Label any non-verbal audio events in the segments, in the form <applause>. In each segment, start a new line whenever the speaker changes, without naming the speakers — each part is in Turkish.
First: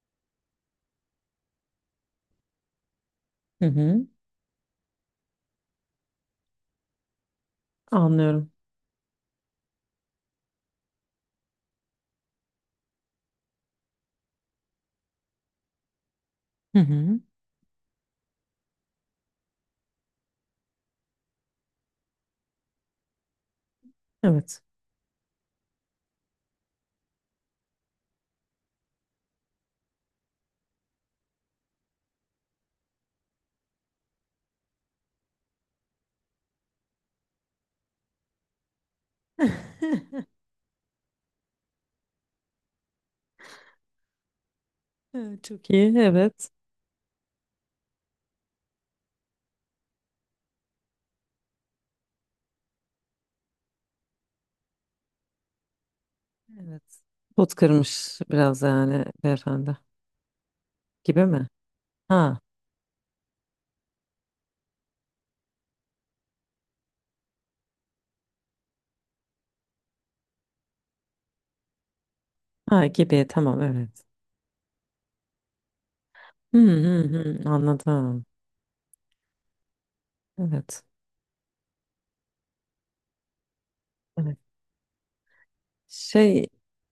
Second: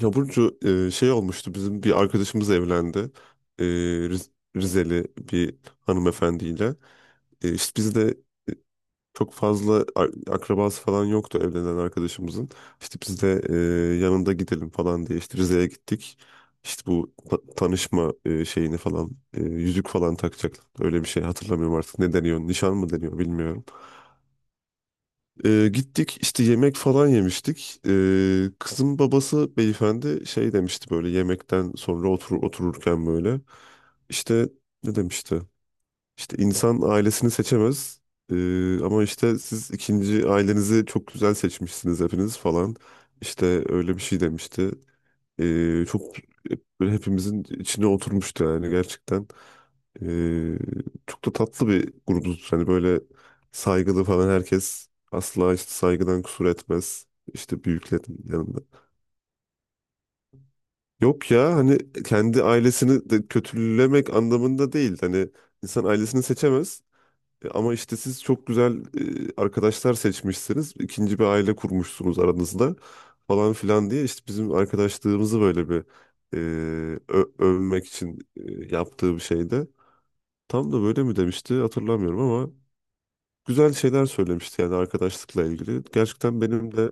Ya Burcu, şey olmuştu bizim bir arkadaşımız evlendi.
Hı
E,
hı.
Riz- Rizeli bir hanımefendiyle. İşte biz de
Anlıyorum.
e, çok fazla akrabası falan yoktu evlenen arkadaşımızın. İşte biz de yanında gidelim falan diye işte Rize'ye gittik.
Hı
İşte bu
hı.
tanışma şeyini falan yüzük falan takacaklar. Öyle bir şey hatırlamıyorum artık. Ne deniyor? Nişan mı deniyor bilmiyorum.
Evet.
Gittik işte yemek falan yemiştik. Kızın babası beyefendi şey demişti, böyle yemekten sonra otururken böyle. İşte ne demişti? İşte insan ailesini seçemez. Ama işte siz
<laughs>
ikinci ailenizi çok güzel seçmişsiniz hepiniz falan. İşte öyle bir şey demişti.
Çok iyi.
Çok
Evet.
böyle hepimizin içine oturmuştu yani gerçekten. Ee, Çok da tatlı bir grubuz. Hani böyle saygılı falan, herkes asla işte saygıdan kusur
Evet.
etmez.
Pot
İşte büyüklerin
kırmış
yanında.
biraz yani beyefendi. Gibi
Yok
mi?
ya, hani
Ha.
kendi ailesini de kötülemek anlamında değil. Hani insan ailesini seçemez. Ama işte siz çok güzel arkadaşlar seçmişsiniz. İkinci bir aile kurmuşsunuz aranızda
Ha gibi.
falan
Tamam
filan
evet.
diye işte bizim arkadaşlığımızı böyle bir e,
Hı hı hı.
övmek için
Anladım.
yaptığı bir şeydi. Tam da
Evet.
böyle mi demişti hatırlamıyorum ama güzel şeyler
Evet.
söylemişti yani arkadaşlıkla ilgili. Gerçekten
Şey
benim de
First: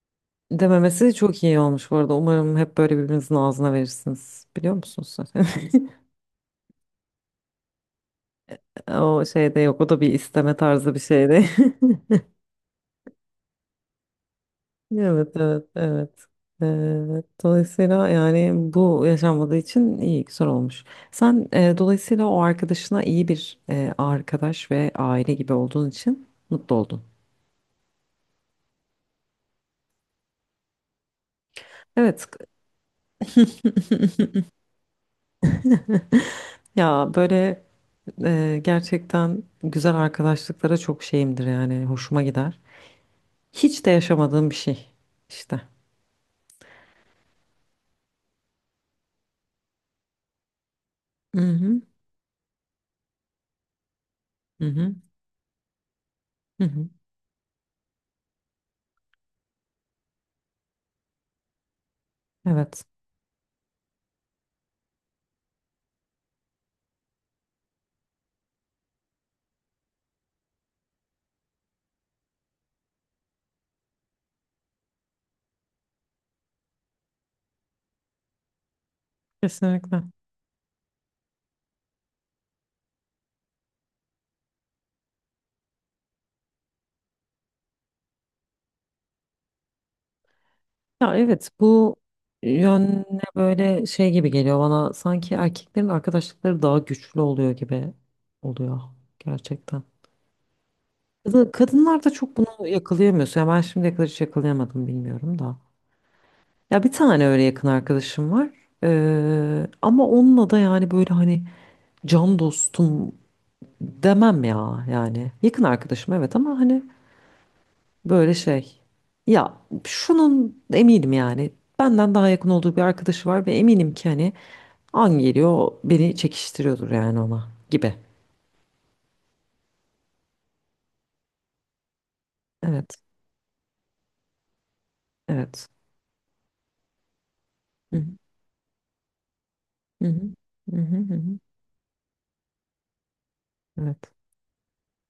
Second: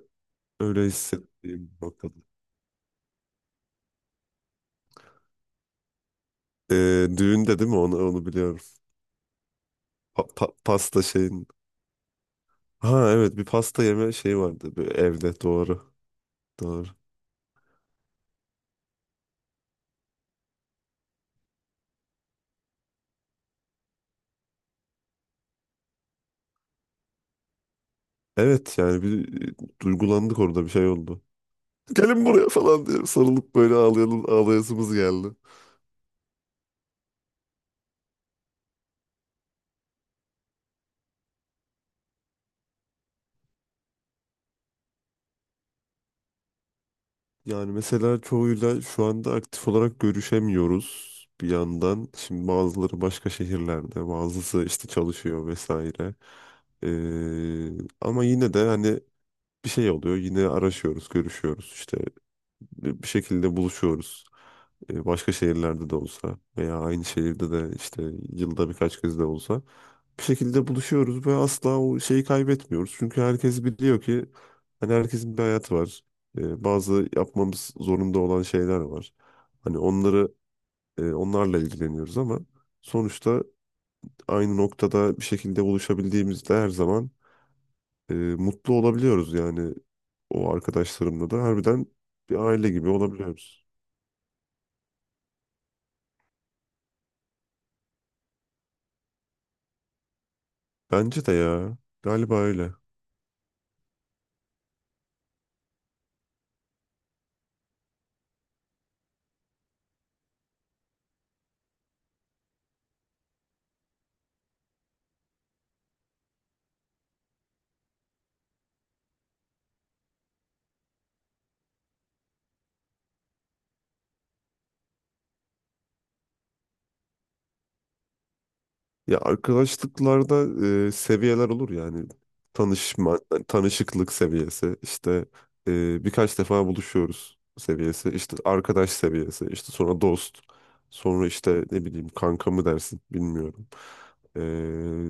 öyle
dememesi çok iyi
hissettiğim bir
olmuş bu
noktada.
arada. Umarım hep böyle birbirinizin ağzına verirsiniz. Biliyor musunuz zaten? <laughs>
Düğünde değil mi? Onu biliyorum.
O şeyde yok. O da bir isteme tarzı bir
Pasta
şeydi.
şeyin.
<laughs>
Ha, evet, bir pasta yeme şeyi vardı bir
Evet,
evde,
evet,
doğru.
evet.
Doğru.
Dolayısıyla yani bu yaşanmadığı için iyi, güzel olmuş. Sen dolayısıyla o arkadaşına iyi bir arkadaş ve aile gibi olduğun için mutlu oldun.
Evet, yani bir duygulandık orada, bir şey oldu. Gelin
Evet.
buraya falan diye sarılıp
<laughs>
böyle ağlayalım, ağlayasımız geldi.
Ya böyle gerçekten güzel arkadaşlıklara çok şeyimdir yani hoşuma gider. Hiç de yaşamadığım bir şey işte.
Yani mesela çoğuyla şu anda aktif olarak görüşemiyoruz
Hı
bir
hı.
yandan. Şimdi bazıları başka şehirlerde, bazısı
Hı
işte
hı.
çalışıyor vesaire.
Hı hı.
Ama yine de hani bir şey oluyor. Yine araşıyoruz, görüşüyoruz. İşte
Evet.
bir şekilde buluşuyoruz. Başka şehirlerde de olsa veya aynı şehirde de işte yılda birkaç kez de olsa bir şekilde buluşuyoruz ve asla o şeyi kaybetmiyoruz. Çünkü herkes biliyor ki hani herkesin bir hayatı var. Bazı yapmamız zorunda olan şeyler var. Hani
Kesinlikle.
onları onlarla ilgileniyoruz ama sonuçta aynı noktada bir şekilde buluşabildiğimizde her zaman mutlu olabiliyoruz. Yani o
Ya
arkadaşlarımla da
evet
harbiden
bu
bir aile gibi
yönüne
olabiliyoruz.
böyle şey gibi geliyor bana sanki erkeklerin arkadaşlıkları daha güçlü oluyor gibi oluyor gerçekten.
Bence de ya,
Kadınlar da
galiba
çok bunu
öyle.
yakalayamıyorsun. Ya ben şimdiye kadar hiç yakalayamadım bilmiyorum da. Ya bir tane öyle yakın arkadaşım var. Ama onunla da yani böyle hani can dostum demem ya yani. Yakın arkadaşım evet ama hani böyle şey. Ya şunun eminim yani benden daha yakın olduğu bir arkadaşı var ve eminim ki hani an geliyor o beni çekiştiriyordur yani ona gibi.
Ya arkadaşlıklarda seviyeler olur, yani
Evet,
tanışma, yani tanışıklık seviyesi, işte
evet.
birkaç defa buluşuyoruz
Hı hı,
seviyesi, işte arkadaş seviyesi, işte sonra
hı hı,
dost,
hı hı, hı
sonra
hı.
işte ne bileyim kanka mı dersin bilmiyorum.
Evet.
E,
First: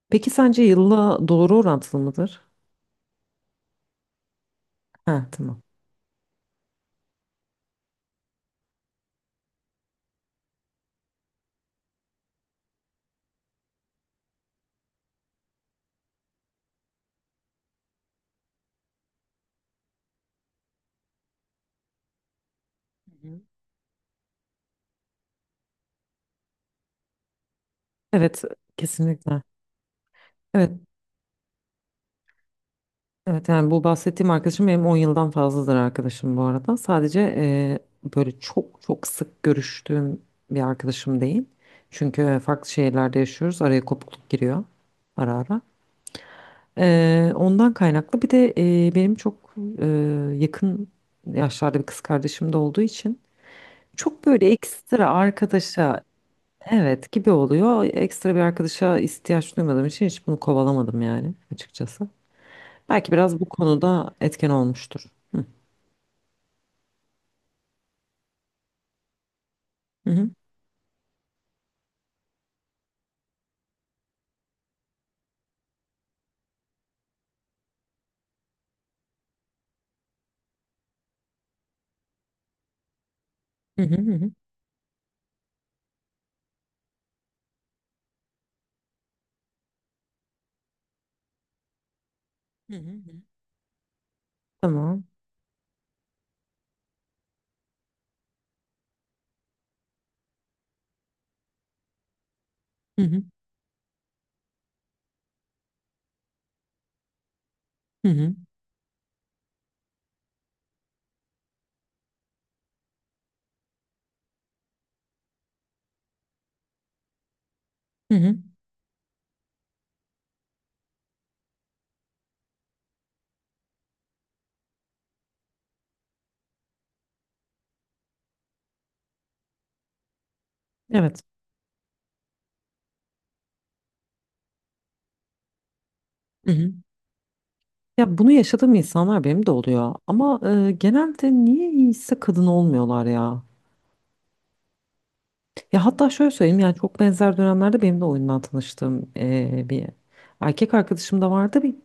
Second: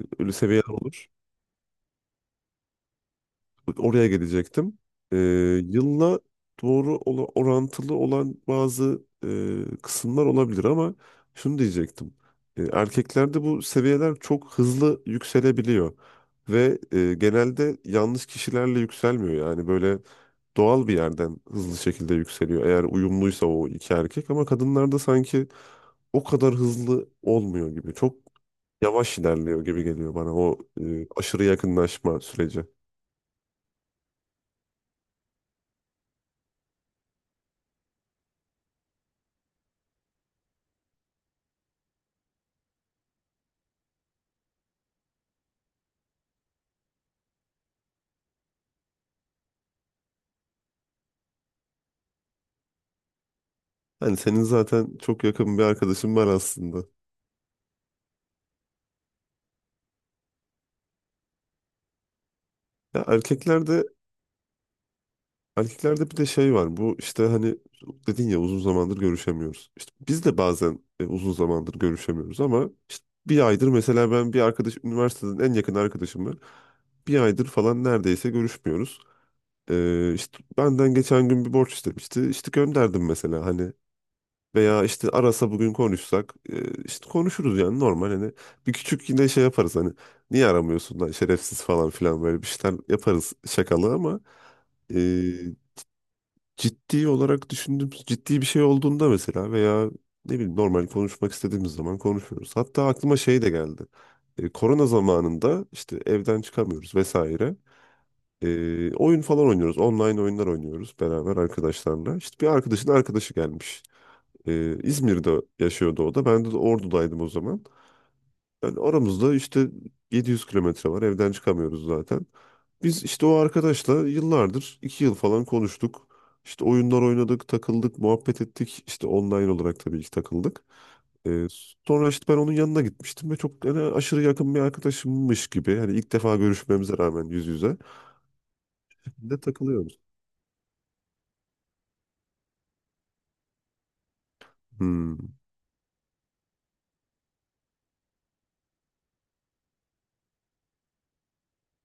Peki
Öyle
sence
seviyeler olur.
yılla doğru orantılı mıdır?
Oraya gelecektim. Ee,
Ha, tamam.
Yılla doğru orantılı olan bazı kısımlar olabilir ama şunu diyecektim. Erkeklerde bu seviyeler çok hızlı yükselebiliyor ve genelde yanlış kişilerle yükselmiyor. Yani böyle doğal bir yerden hızlı şekilde yükseliyor eğer
Hı hı.
uyumluysa o iki erkek, ama kadınlarda sanki o kadar hızlı olmuyor gibi. Çok
Evet,
yavaş
kesinlikle.
ilerliyor gibi geliyor bana o
Evet,
aşırı yakınlaşma süreci.
evet yani bu bahsettiğim arkadaşım benim 10 yıldan fazladır arkadaşım bu arada. Sadece böyle çok çok sık görüştüğüm bir arkadaşım değil. Çünkü farklı şehirlerde yaşıyoruz. Araya kopukluk giriyor ara ara. Ondan kaynaklı. Bir de benim çok yakın yaşlarda bir kız kardeşim de olduğu için
Hani
çok
senin
böyle
zaten
ekstra
çok yakın bir
arkadaşa
arkadaşın var aslında.
evet gibi oluyor. Ekstra bir arkadaşa ihtiyaç duymadığım için hiç bunu kovalamadım yani açıkçası.
Ya,
Belki biraz bu
erkeklerde
konuda etken olmuştur. Hı.
erkeklerde bir de şey var. Bu işte hani dedin ya, uzun zamandır görüşemiyoruz. İşte
Hı
biz
hı.
de bazen uzun zamandır görüşemiyoruz ama işte bir aydır mesela, ben bir arkadaş, üniversiteden en yakın arkadaşımla bir aydır falan neredeyse görüşmüyoruz. İşte benden geçen gün bir borç istemişti. İşte gönderdim mesela, hani.
Hı hı hı. Hı.
Veya işte arasa bugün konuşsak işte konuşuruz yani, normal hani. Bir küçük yine şey yaparız, hani niye aramıyorsun lan şerefsiz falan filan, böyle bir
Hı
şeyler
hı.
yaparız, şakalı ama e,
Tamam.
ciddi olarak düşündüğüm ciddi bir şey olduğunda mesela, veya ne bileyim normal konuşmak istediğimiz zaman konuşuyoruz. Hatta
Hı
aklıma
hı
şey de geldi. Korona zamanında işte evden çıkamıyoruz vesaire.
hı hı.
Oyun falan oynuyoruz. Online oyunlar oynuyoruz beraber arkadaşlarla. İşte bir arkadaşın arkadaşı gelmiş. İzmir'de yaşıyordu o da. Ben de Ordu'daydım o zaman.
Hı hı.
Yani aramızda işte 700 kilometre var. Evden çıkamıyoruz zaten. Biz işte o arkadaşla yıllardır, 2 yıl falan konuştuk. İşte oyunlar oynadık, takıldık, muhabbet ettik. İşte online olarak tabii ki takıldık.
Evet.
Ee, Sonra işte ben onun yanına gitmiştim ve çok hani aşırı yakın bir arkadaşımmış gibi. Hani ilk defa
Hı hı.
görüşmemize rağmen yüz yüze.
Ya bunu yaşadığım insanlar
De
benim de oluyor.
takılıyoruz.
Ama genelde niye iyiyse kadın olmuyorlar ya.
Hmm.
Ya hatta şöyle söyleyeyim yani çok benzer dönemlerde benim de oyundan tanıştığım bir erkek arkadaşım da vardı bir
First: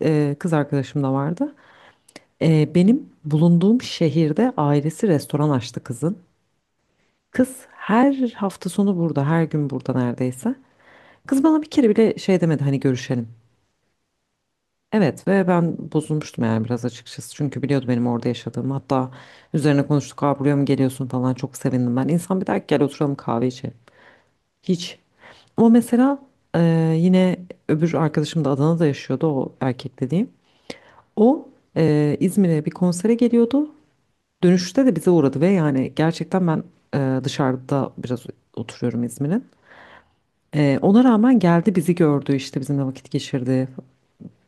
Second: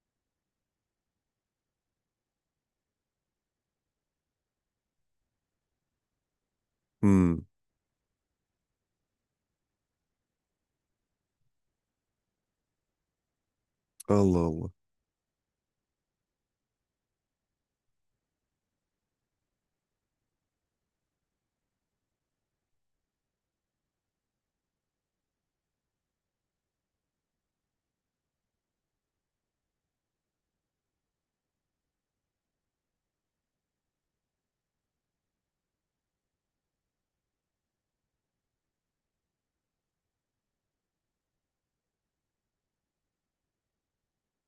kız arkadaşım da vardı. Benim bulunduğum şehirde ailesi restoran açtı kızın.
Hmm.
Kız her hafta sonu burada her gün burada neredeyse. Kız bana bir kere bile şey demedi hani görüşelim.
Allah Allah.
Evet ve ben bozulmuştum yani biraz açıkçası. Çünkü biliyordu benim orada yaşadığımı. Hatta üzerine konuştuk. Aa buraya mı geliyorsun falan çok sevindim ben. İnsan bir der ki gel oturalım kahve içelim. Hiç. O mesela eee, yine öbür arkadaşım da Adana'da yaşıyordu o erkek dediğim. O İzmir'e bir konsere geliyordu. Dönüşte de bize uğradı ve yani gerçekten ben dışarıda biraz oturuyorum İzmir'in. Ona rağmen geldi bizi gördü işte bizimle vakit geçirdi.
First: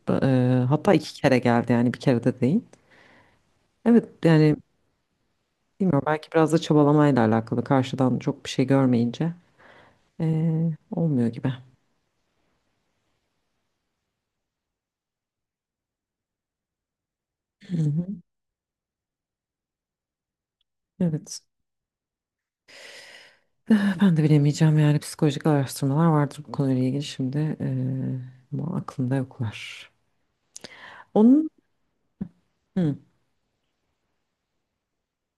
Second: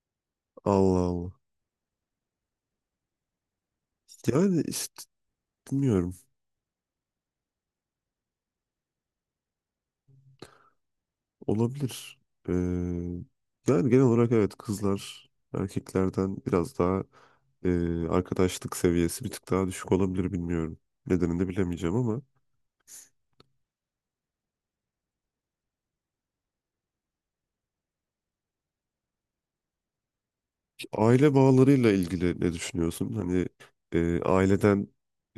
Hatta
Allah
iki
Allah.
kere geldi yani bir kere de değil. Evet yani
Yani işte
bilmiyorum
bilmiyorum.
belki biraz da çabalamayla alakalı karşıdan çok bir şey görmeyince olmuyor gibi.
Olabilir. Ee, Yani genel olarak evet, kızlar erkeklerden biraz daha
Hı hı.
arkadaşlık seviyesi bir tık daha düşük olabilir, bilmiyorum. Nedenini
Evet.
de bilemeyeceğim ama
Eh, ben de bilemeyeceğim yani psikolojik araştırmalar vardır bu konuyla ilgili şimdi ama aklımda yoklar.
aile
Onun
bağlarıyla ilgili ne
hı
düşünüyorsun? Hani aileden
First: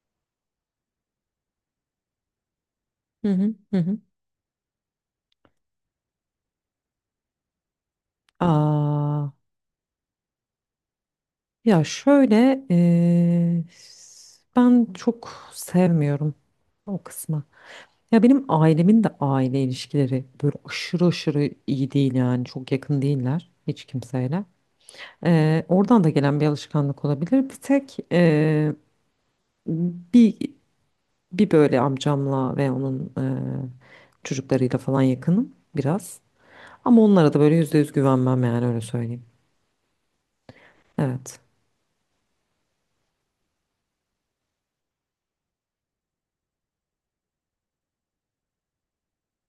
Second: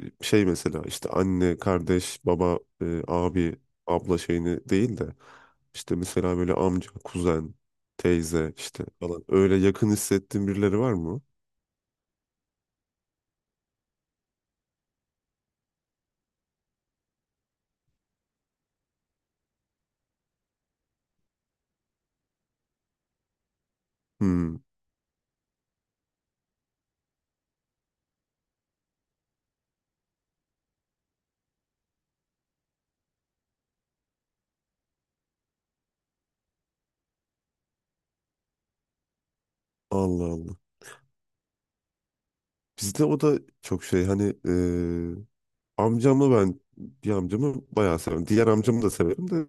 şey mesela işte anne, kardeş, baba,
hı hı
abi,
hı. Hı.
abla şeyini değil de işte mesela böyle amca, kuzen, teyze işte
Aa,
falan, öyle yakın hissettiğin birileri var mı?
ya şöyle ben çok sevmiyorum o kısmı. Ya benim ailemin de aile ilişkileri böyle aşırı aşırı iyi değil yani çok yakın değiller hiç kimseyle.
Hmm.
Oradan da gelen bir alışkanlık olabilir. Bir tek bir bir böyle amcamla ve onun çocuklarıyla falan yakınım biraz. Ama onlara da böyle %100 güvenmem yani öyle söyleyeyim.
Allah Allah.
Evet.
Bizde o da çok şey, hani amcamla, ben bir amcamı bayağı severim. Diğer amcamı da severim de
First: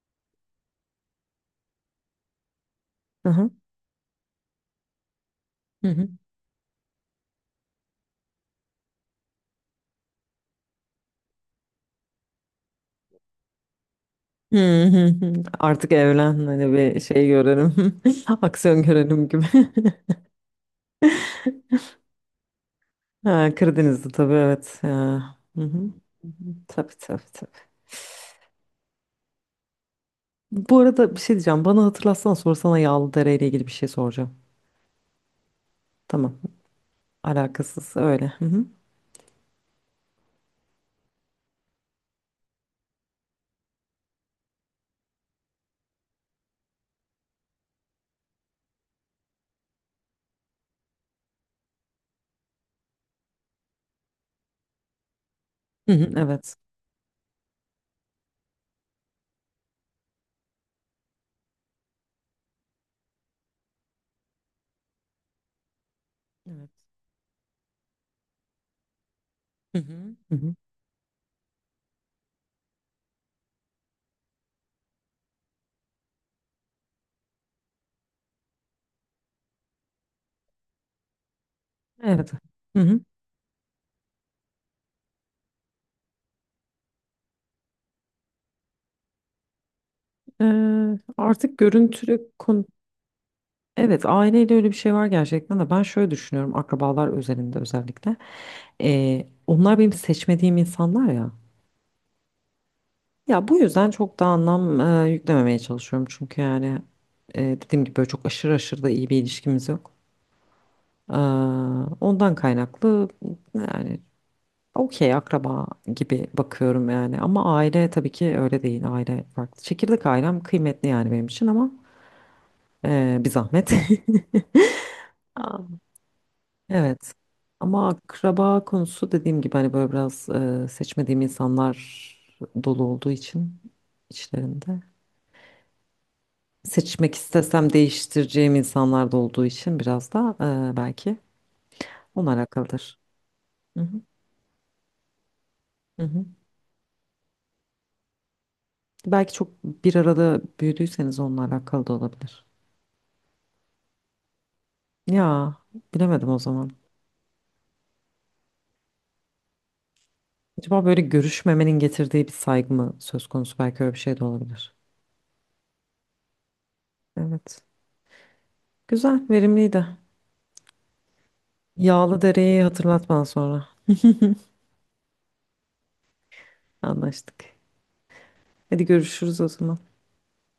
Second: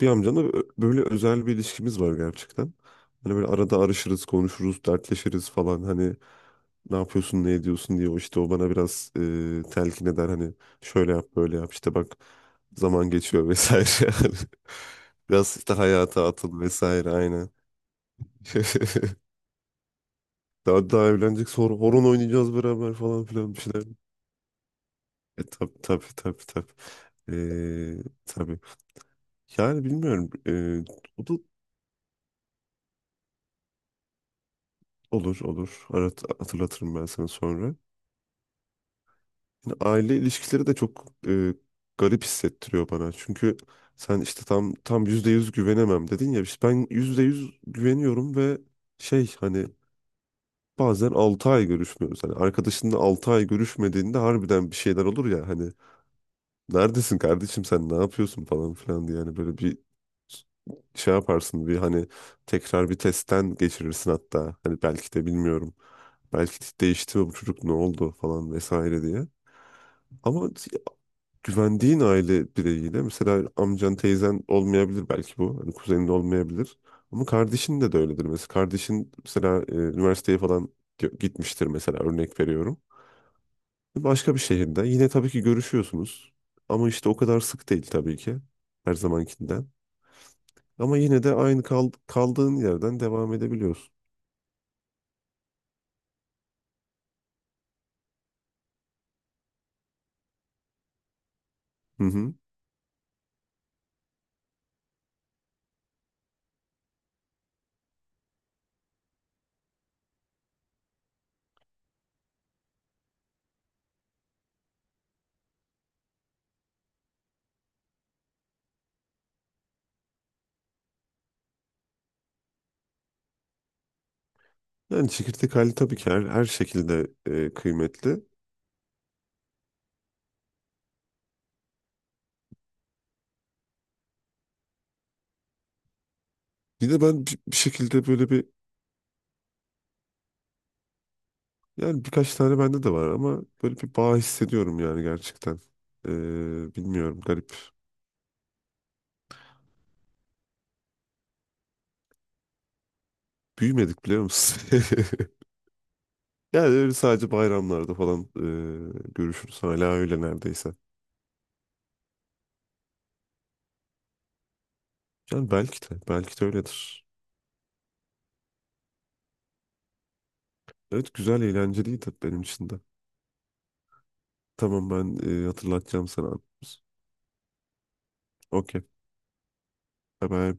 bir amcamla böyle özel bir ilişkimiz var gerçekten.
Hı
Hani böyle
hı.
arada arışırız, konuşuruz, dertleşiriz falan,
Hı hı.
hani
<laughs>
ne yapıyorsun, ne ediyorsun diye. O işte o bana biraz telkin eder, hani şöyle yap, böyle yap, işte bak zaman geçiyor vesaire. <laughs> Yani
Hı hı hı.
biraz işte
Artık
hayata
evlen
atıl
hani bir
vesaire,
şey
aynen.
görelim. <laughs>
<laughs>
Aksiyon görelim gibi. <laughs>
Daha evlenecek, sonra horon oynayacağız beraber falan
Ha,
filan bir şeyler.
Karadeniz'de tabii evet. Ya. Hı
Tabii,
hı.
tabii, tabii, tabii.
Tabii tabii tabii.
Tabii. Yani bilmiyorum.
Bu arada bir
O
şey
da
diyeceğim. Bana hatırlatsana sonra sana Yağlıdere ile ilgili bir şey soracağım.
olur, olur. Arat,
Tamam.
hatırlatırım ben sana sonra.
Alakasız öyle. Hı hı.
Yani aile ilişkileri de çok garip hissettiriyor bana. Çünkü sen işte tam %100 güvenemem dedin ya. İşte ben %100 güveniyorum ve şey, hani bazen 6 ay görüşmüyoruz. Hani arkadaşınla 6 ay görüşmediğinde harbiden bir şeyler olur ya, hani
Hı hı. Evet.
neredesin kardeşim, sen ne yapıyorsun falan filan diye yani, böyle bir şey yaparsın, bir hani tekrar bir testten geçirirsin hatta. Hani belki de, bilmiyorum. Belki de
Evet.
değişti mi bu çocuk, ne oldu falan vesaire diye.
Hı hı. Hı
Ama
hı.
güvendiğin aile bireyiyle mesela amcan, teyzen olmayabilir belki bu. Hani kuzenin de olmayabilir. Ama kardeşin de de öyledir. Mesela kardeşin mesela üniversiteye falan gitmiştir mesela,
Evet.
örnek
Hı
veriyorum.
hı.
Başka bir şehirde yine tabii ki görüşüyorsunuz. Ama işte o kadar sık değil tabii ki her zamankinden. Ama
Ee,
yine de
artık
aynı
görüntülü
kaldığın
kon,
yerden devam edebiliyorsun.
Evet aileyle öyle bir şey var gerçekten de ben şöyle düşünüyorum akrabalar özelinde özellikle. Onlar benim seçmediğim insanlar ya.
Hı hı.
Ya bu yüzden çok da anlam yüklememeye çalışıyorum. Çünkü yani dediğim gibi böyle çok aşırı aşırı da iyi bir ilişkimiz yok. Ee, ondan kaynaklı yani okey akraba gibi bakıyorum yani. Ama aile tabii ki öyle değil aile farklı. Çekirdek ailem kıymetli yani benim için ama bir zahmet.
Yani
<laughs>
çekirdek hali
Aa.
tabii ki her şekilde
Evet. Ama
kıymetli.
akraba konusu dediğim gibi hani böyle biraz seçmediğim insanlar dolu olduğu için içlerinde.
Bir de
Seçmek
ben bir
istesem
şekilde böyle bir,
değiştireceğim insanlar da olduğu için biraz da belki
yani
onunla
birkaç tane bende de
alakalıdır.
var ama böyle
Hı
bir
hı,
bağ hissediyorum yani gerçekten.
hı hı.
Bilmiyorum, garip.
Belki çok bir arada büyüdüyseniz onunla alakalı da olabilir.
Büyümedik biliyor musun? <laughs>
Ya bilemedim o
Yani
zaman.
öyle sadece bayramlarda falan görüşürüz. Hala öyle neredeyse.
Acaba böyle görüşmemenin getirdiği bir saygı mı söz konusu? Belki öyle bir şey de olabilir.
Yani belki de öyledir.
Evet. Güzel, verimliydi.
Evet, güzel, eğlenceliydi
Yağlı
benim
dereyi
için de.
hatırlat bana sonra.
Tamam, ben hatırlatacağım sana.
Anlaştık.
Okey.
Hadi görüşürüz o zaman.
Bye bye.